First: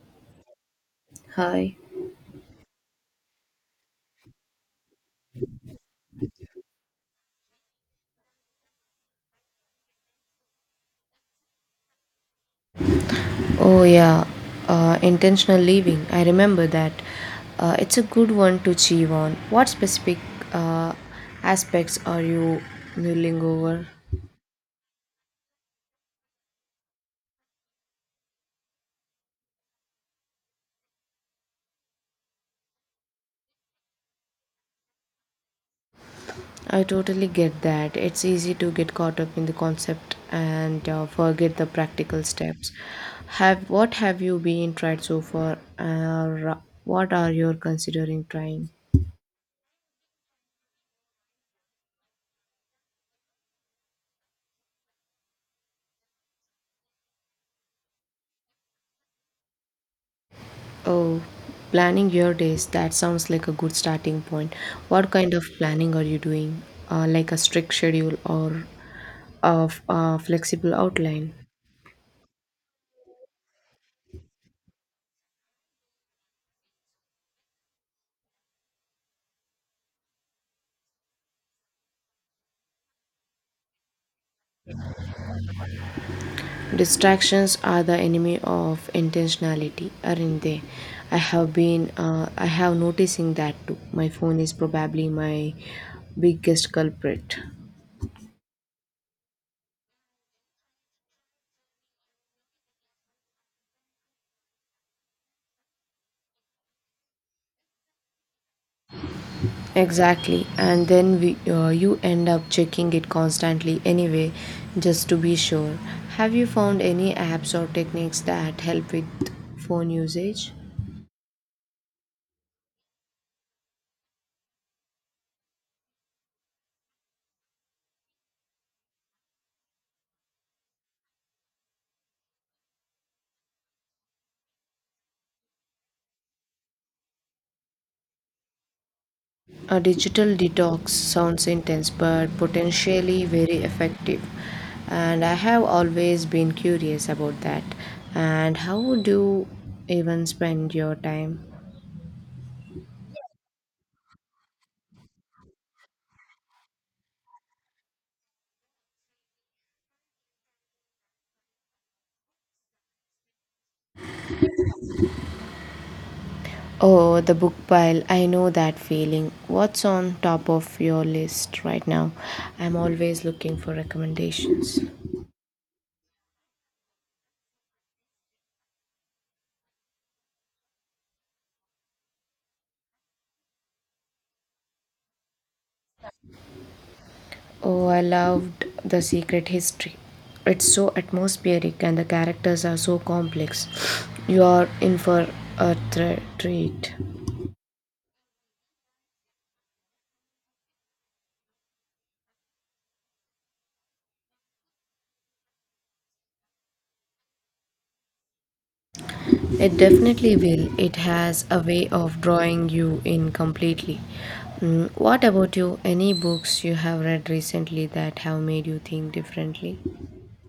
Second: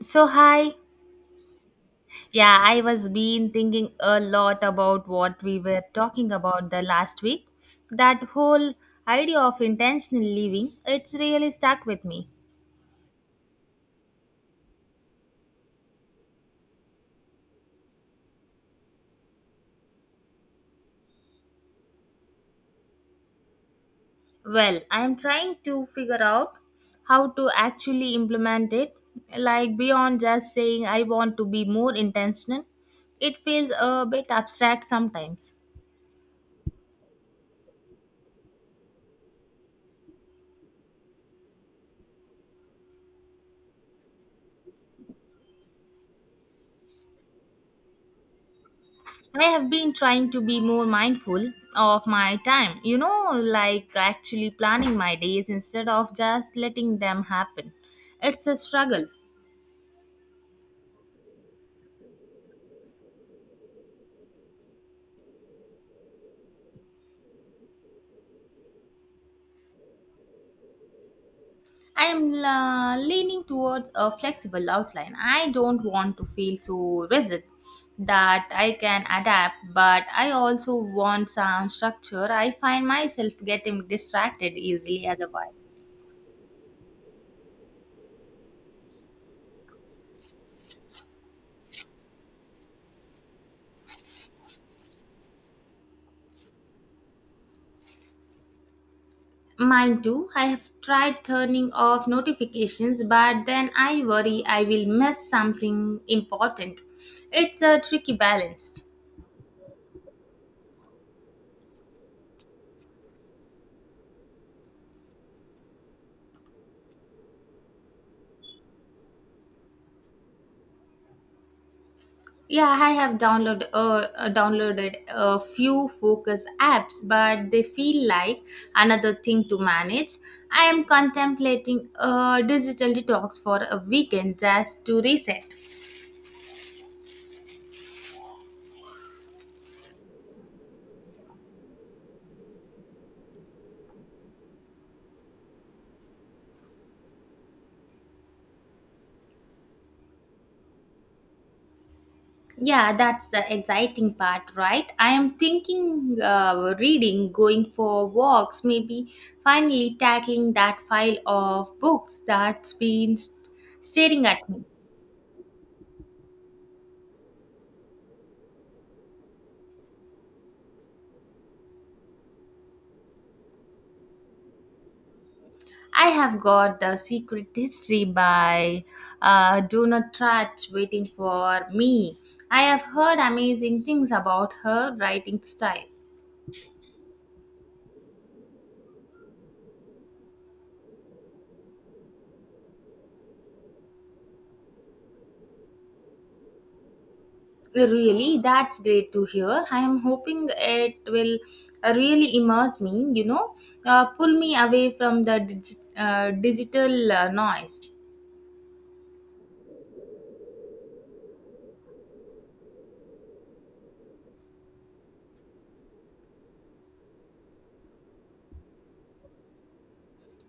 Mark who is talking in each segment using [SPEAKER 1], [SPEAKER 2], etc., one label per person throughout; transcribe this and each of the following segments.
[SPEAKER 1] So, hi.
[SPEAKER 2] Hi.
[SPEAKER 1] Yeah, I was been thinking a lot about what we were talking about the last week. That whole idea of intentional living, it's really stuck with me.
[SPEAKER 2] Oh, yeah, intentional living. I remember that. It's a good one to chew on. What specific uh, aspects are you mulling over?
[SPEAKER 1] Well, I'm trying to figure out how to actually implement it, like beyond just saying I want to be more intentional. It feels a bit abstract sometimes.
[SPEAKER 2] I totally get that. It's easy to get caught up in the concept and forget the practical steps. Have what have you been tried so far, or what are you considering trying?
[SPEAKER 1] I have been trying to be more mindful of my time, you know, like actually planning my days instead of just letting them happen. It's a struggle.
[SPEAKER 2] Oh, planning your days, that sounds like a good starting point. What kind of planning are you doing? Like a strict schedule or of a flexible outline?
[SPEAKER 1] I am leaning towards a flexible outline. I don't want to feel so rigid that I can adapt, but I also want some structure. I find myself getting distracted easily otherwise.
[SPEAKER 2] Distractions are the enemy of intentionality, aren't they? I have noticing that too. My phone is probably my biggest culprit.
[SPEAKER 1] Mine too. I have tried turning off notifications, but then I worry I will miss something important. It's a tricky balance.
[SPEAKER 2] Exactly, and then you end up checking it constantly anyway, just to be sure. Have you found any apps or techniques that help with phone usage?
[SPEAKER 1] Yeah, I have downloaded downloaded a few focus apps, but they feel like another thing to manage. I am contemplating a digital detox for a weekend just to reset.
[SPEAKER 2] A digital detox sounds intense but potentially very effective, and I have always been curious about that. And how would you even spend your time?
[SPEAKER 1] Yeah, that's the exciting part, right? I am thinking reading, going for walks, maybe finally tackling that file of books that's been staring at me.
[SPEAKER 2] Oh, the book pile. I know that feeling. What's on top of your list right now? I'm always looking for recommendations.
[SPEAKER 1] I have got The Secret History by Donna Tartt waiting for me. I have heard amazing things about her writing style.
[SPEAKER 2] Oh, I loved The Secret History. It's so atmospheric and the characters are so complex. You are in for a treat.
[SPEAKER 1] Really, that's great to hear. I am hoping it will really immerse me, pull me away from the digital noise.
[SPEAKER 2] It definitely will. It has a way of drawing you in completely. Mm, what about you? Any books you have read recently that have made you think differently?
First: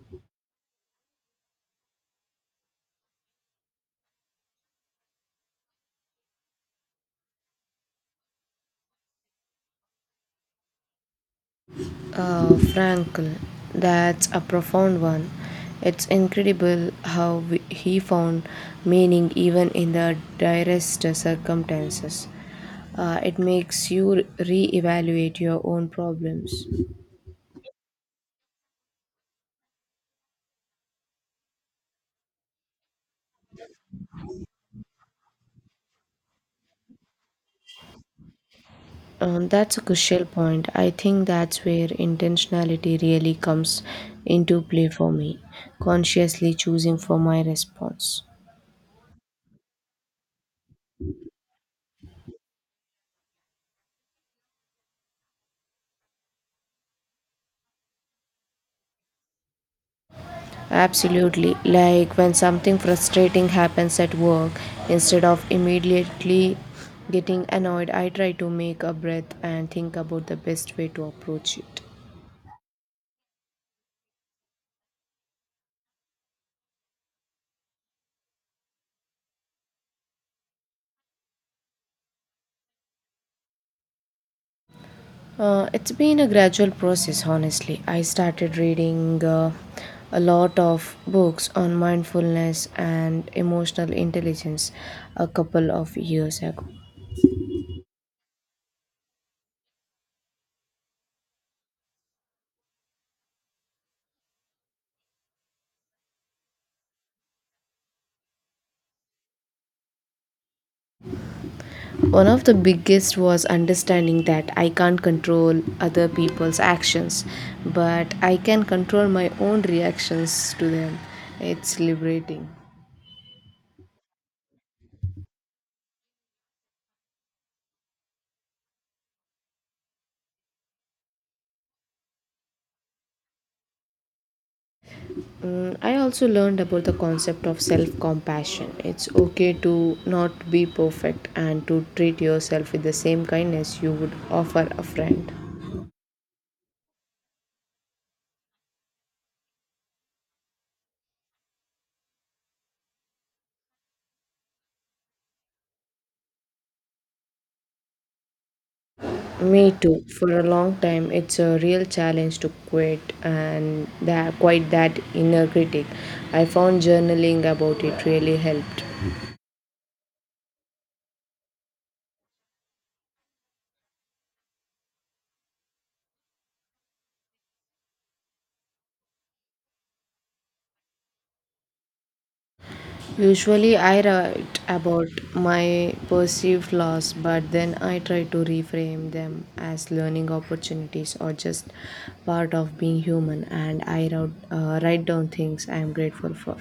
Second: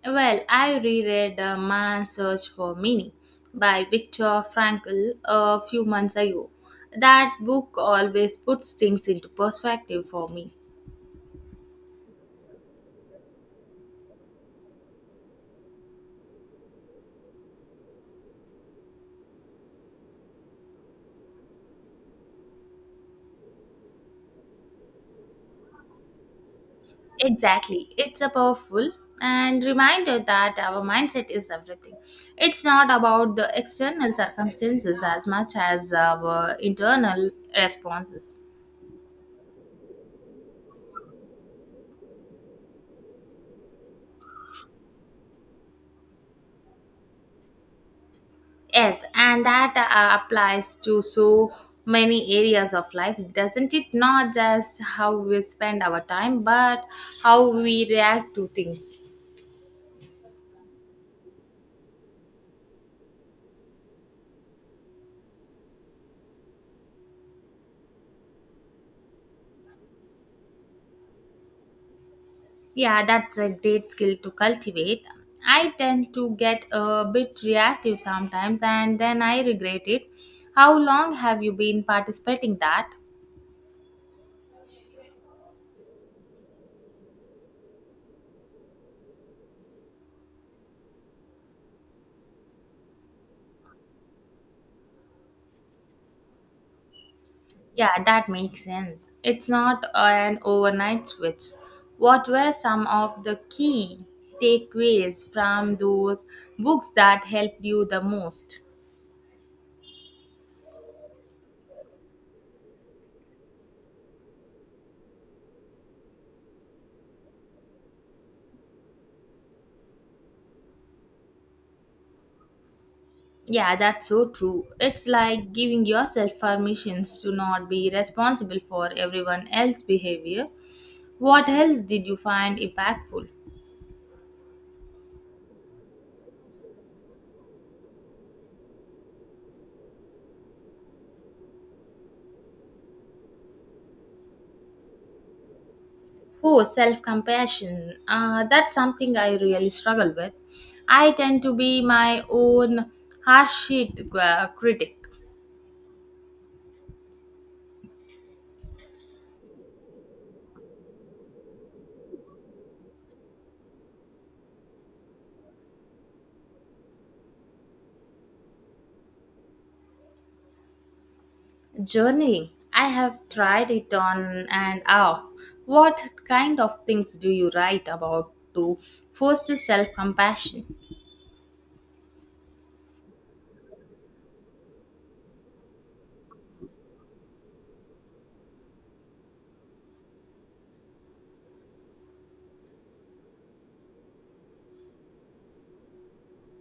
[SPEAKER 1] Well, I reread Man's Search for Meaning by Viktor Frankl a few months ago. That book always puts things into perspective for me.
[SPEAKER 2] Uh, Frankl, that's a profound one. It's incredible how he found meaning even in the direst circumstances. It makes you re-evaluate your own problems.
[SPEAKER 1] Exactly. It's a powerful and reminder that our mindset is everything. It's not about the external circumstances as much as our internal responses.
[SPEAKER 2] That's a crucial point. I think that's where intentionality really comes into play for me, consciously choosing for my response.
[SPEAKER 1] Yes, and that applies to so many areas of life, doesn't it? Not just how we spend our time, but how we react to things.
[SPEAKER 2] Absolutely. Like when something frustrating happens at work, instead of immediately getting annoyed, I try to make a breath and think about the best way to approach it.
[SPEAKER 1] Yeah, that's a great skill to cultivate. I tend to get a bit reactive sometimes and then I regret it. How long have you been participating that?
[SPEAKER 2] It's been a gradual process, honestly. I started reading a lot of books on mindfulness and emotional intelligence a couple of years ago.
[SPEAKER 1] Yeah, that makes sense. It's not an overnight switch. What were some of the key takeaways from those books that helped you the most?
[SPEAKER 2] One of the biggest was understanding that I can't control other people's actions, but I can control my own reactions to them. It's liberating.
[SPEAKER 1] Yeah, that's so true. It's like giving yourself permissions to not be responsible for everyone else's behavior. What else did you find impactful?
[SPEAKER 2] Mm, I also learned about the concept of self compassion. It's okay to not be perfect and to treat yourself with the same kindness you would offer a friend.
[SPEAKER 1] Oh, self compassion. That's something I really struggle with. I tend to be my own harsh critic.
[SPEAKER 2] Me too. For a long time, it's a real challenge to quit and that quite that inner critic. I found journaling about it really helped.
[SPEAKER 1] Journaling. I have tried it on and off. What kind of things do you write about to foster self compassion?
[SPEAKER 2] Usually, I write about my perceived flaws, but then I try to reframe them as learning opportunities or just part of being human. And I write down things I am grateful for.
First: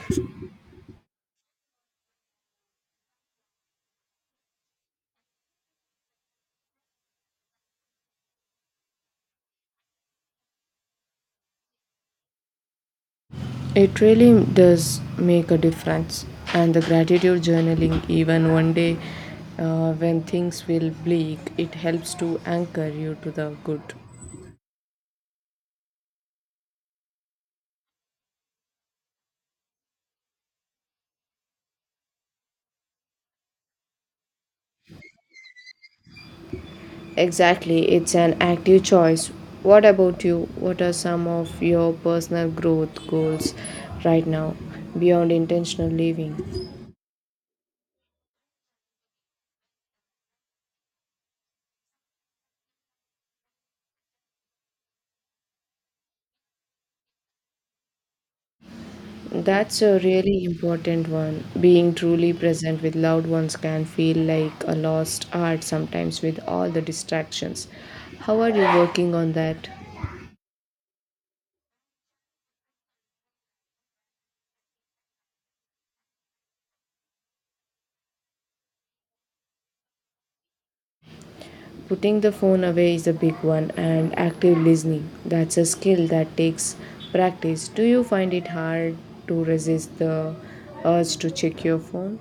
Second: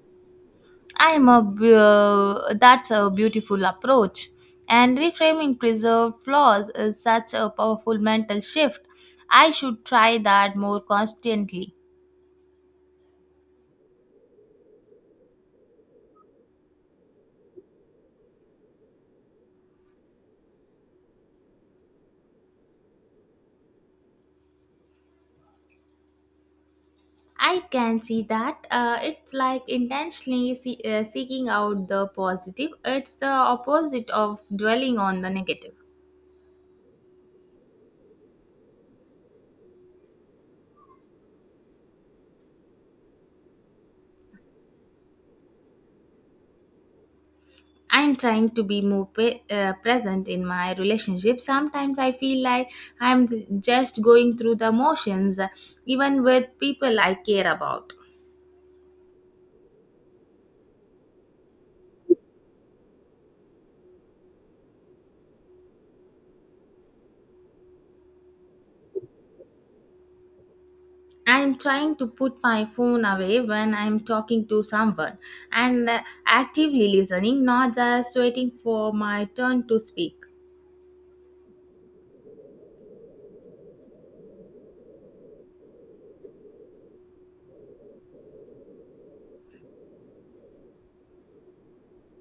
[SPEAKER 1] That's a beautiful approach, and reframing preserved flaws is such a powerful mental shift. I should try that more constantly.
[SPEAKER 2] It really does make a difference. And the gratitude journaling, even one day when things feel bleak, it helps to anchor you to the good.
[SPEAKER 1] I can see that it's like intentionally seeking out the positive. It's the opposite of dwelling on the negative.
[SPEAKER 2] Exactly, it's an active choice. What about you? What are some of your personal growth goals right now beyond intentional living?
[SPEAKER 1] I'm trying to be more present in my relationship. Sometimes I feel like I'm just going through the motions, even with people I care about.
[SPEAKER 2] That's a really important one. Being truly present with loved ones can feel like a lost art sometimes with all the distractions. How are you working on that?
[SPEAKER 1] I'm trying to put my phone away when I'm talking to someone and actively listening, not just waiting for my turn to speak.
[SPEAKER 2] Putting the phone away is a big one, and active listening. That's a skill that takes practice. Do you find it hard to resist the urge to check your phone?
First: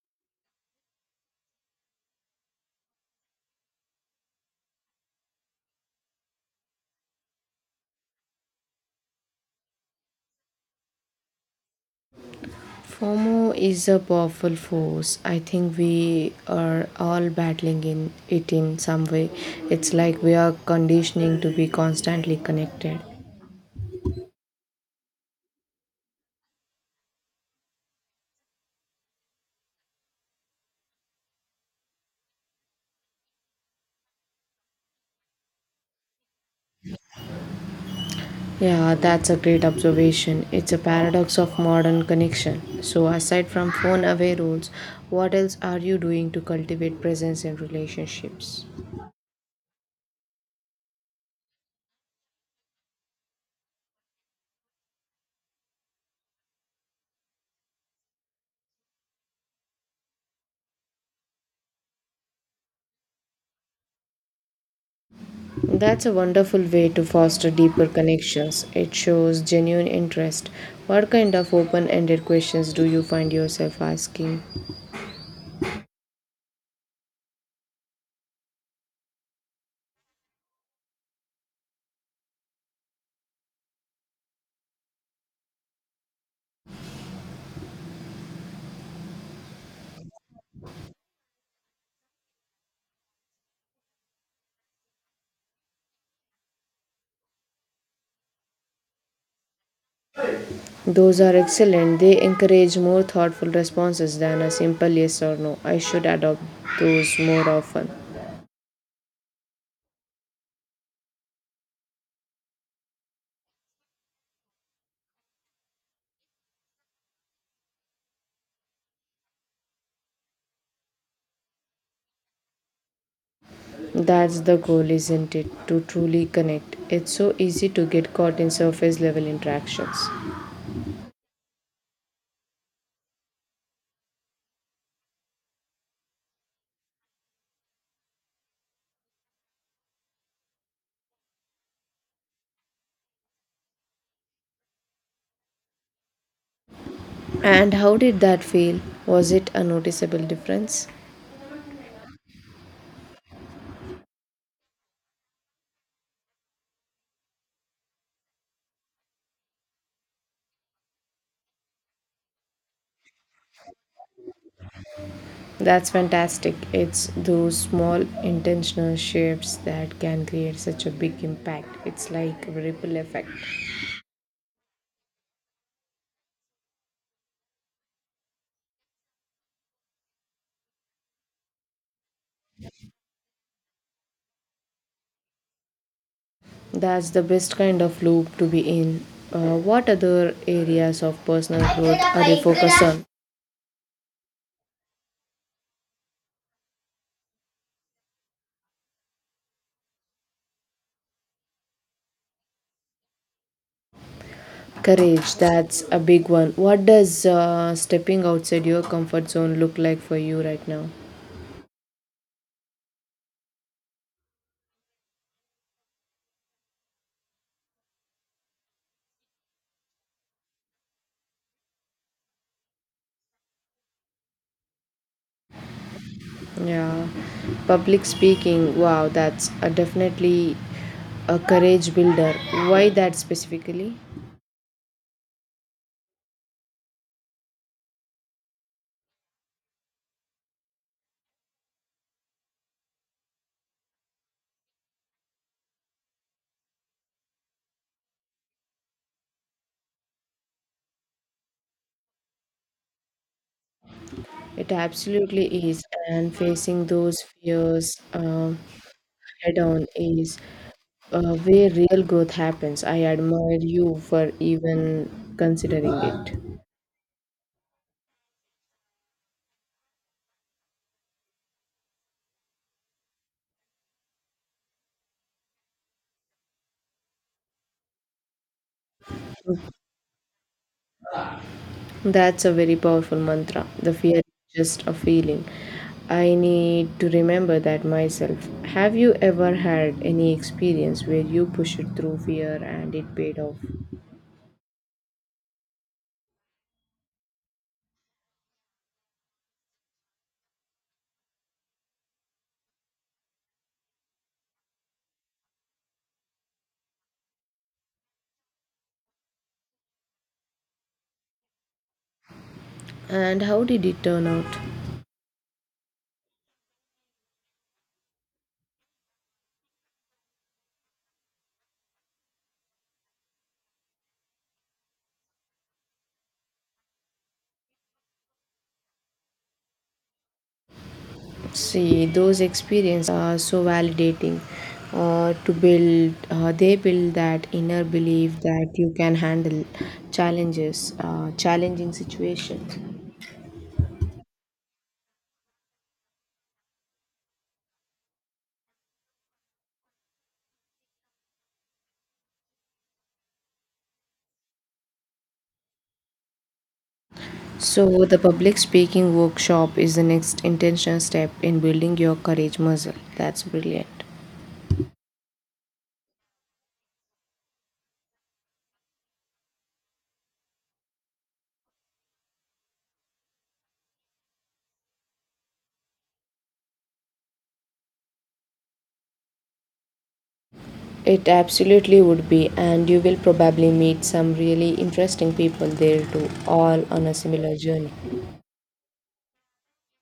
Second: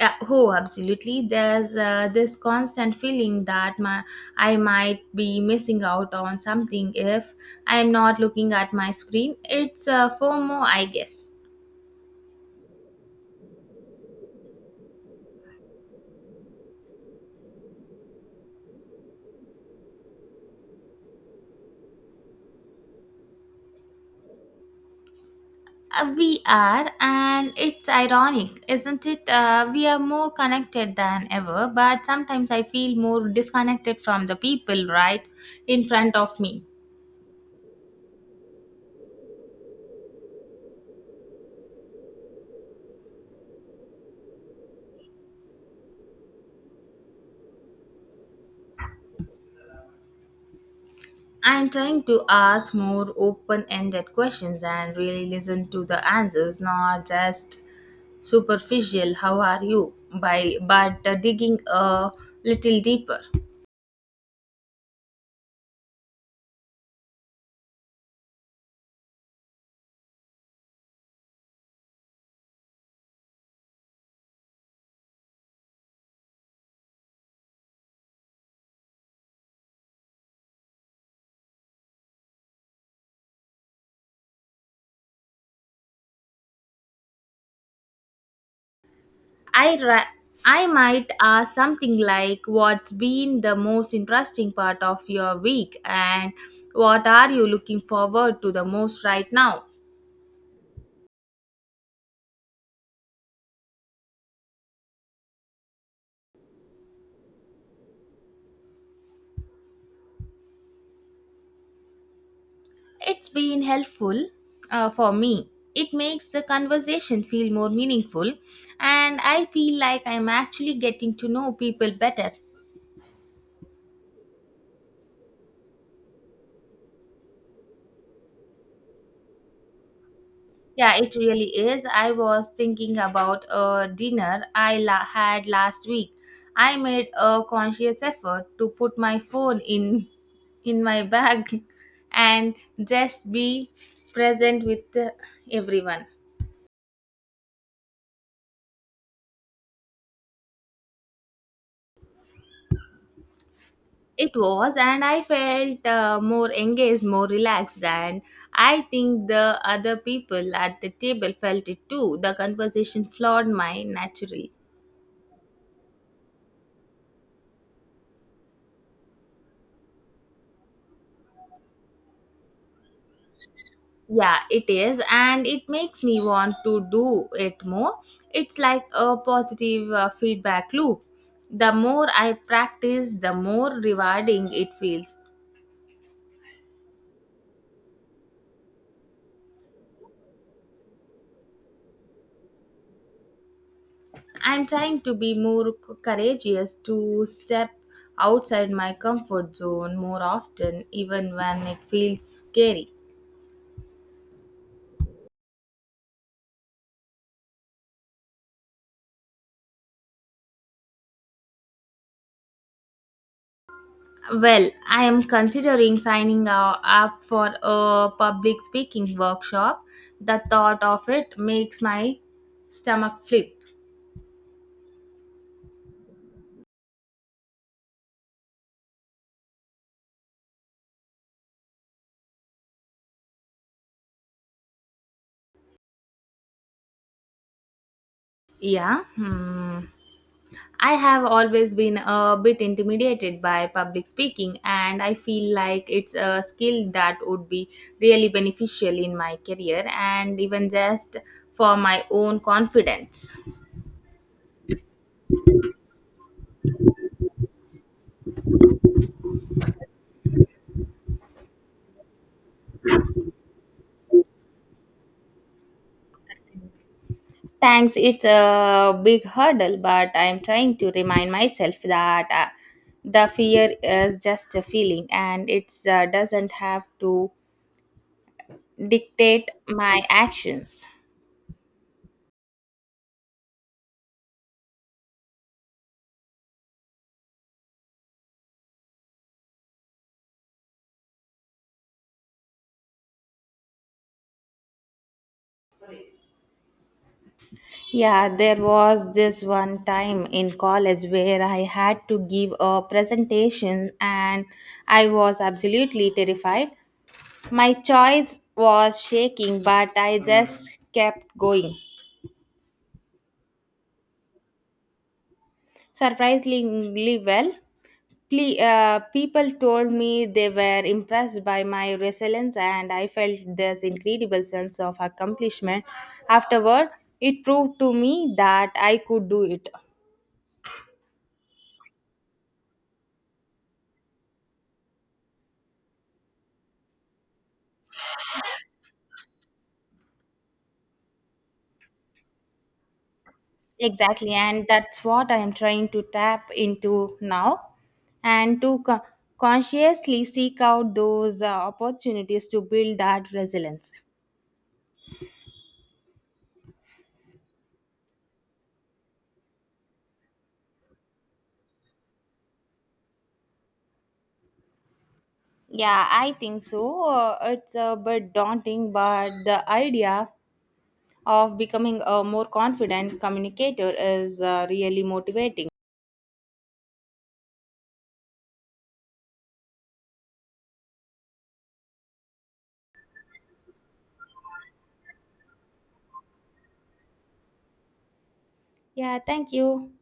[SPEAKER 1] Oh, absolutely. There's this constant feeling that I might be missing out on something if I'm not looking at my screen. It's FOMO, I guess.
[SPEAKER 2] FOMO is a powerful force. I think we are all battling in it in some way. It's like we are conditioning to be constantly connected.
[SPEAKER 1] We are, and it's ironic, isn't it? We are more connected than ever, but sometimes I feel more disconnected from the people right in front of me.
[SPEAKER 2] Yeah, that's a great observation. It's a paradox of modern connection. So, aside from phone away rules, what else are you doing to cultivate presence in relationships?
[SPEAKER 1] I'm trying to ask more open ended questions and really listen to the answers, not just superficial, how are you, by, but digging a little deeper.
[SPEAKER 2] That's a wonderful way to foster deeper connections. It shows genuine interest. What kind of open ended questions do you find yourself asking?
[SPEAKER 1] I ra- I might ask something like what's been the most interesting part of your week and what are you looking forward to the most right now?
[SPEAKER 2] Those are excellent. They encourage more thoughtful responses than a simple yes or no. I should adopt those more often.
[SPEAKER 1] It's been helpful for me. It makes the conversation feel more meaningful and I feel like I'm actually getting to know people better.
[SPEAKER 2] That's the goal, isn't it? To truly connect. It's so easy to get caught in surface level interactions.
[SPEAKER 1] Yeah, it really is. I was thinking about a dinner had last week. I made a conscious effort to put my phone in my bag and just be present with everyone.
[SPEAKER 2] And how did that feel? Was it a noticeable difference?
[SPEAKER 1] It was, and I felt more engaged, more relaxed, and I think the other people at the table felt it too. The conversation flowed my naturally.
[SPEAKER 2] That's fantastic. It's those small intentional shifts that can create such a big impact. It's like a ripple effect.
[SPEAKER 1] Yeah, it is, and it makes me want to do it more. It's like a positive feedback loop. The more I practice, the more rewarding it feels.
[SPEAKER 2] That's the best kind of loop to be in. What other areas of personal growth are you focused on?
[SPEAKER 1] I'm trying to be more courageous to step outside my comfort zone more often, even when it feels scary.
[SPEAKER 2] Courage, that's a big one. What does stepping outside your comfort zone look like for you right now?
[SPEAKER 1] Well, I am considering signing up for a public speaking workshop. The thought of it makes my stomach flip.
[SPEAKER 2] Yeah, public speaking, wow, that's a definitely a courage builder. Why that specifically?
[SPEAKER 1] Yeah. Hmm. I have always been a bit intimidated by public speaking, and I feel like it's a skill that would be really beneficial in my career and even just for my own confidence.
[SPEAKER 2] It absolutely is, and facing those fears head on is where real growth happens. I admire you for even considering it.
[SPEAKER 1] Thanks, it's a big hurdle, but I'm trying to remind myself that the fear is just a feeling and it doesn't have to dictate my actions.
[SPEAKER 2] That's a very powerful mantra. The fear is just a feeling. I need to remember that myself. Have you ever had any experience where you pushed through fear and it paid off?
[SPEAKER 1] Yeah, there was this one time in college where I had to give a presentation and I was absolutely terrified. My choice was shaking, but I just kept going.
[SPEAKER 2] And how did it turn out?
[SPEAKER 1] Surprisingly well, people told me they were impressed by my resilience, and I felt this incredible sense of accomplishment. Afterward, it proved to me that I could do it.
[SPEAKER 2] See, those experiences are so validating they build that inner belief that you can handle challenging situations.
[SPEAKER 1] Exactly, and that's what I am trying to tap into now and to consciously seek out those opportunities to build that resilience.
[SPEAKER 2] So, the public speaking workshop is the next intentional step in building your courage muscle. That's brilliant.
[SPEAKER 1] Yeah, I think so. It's a bit daunting, but the idea of becoming a more confident communicator is really motivating.
[SPEAKER 2] It absolutely would be, and you will probably meet some really interesting people there too, all on a similar journey.
[SPEAKER 1] Yeah, thank you.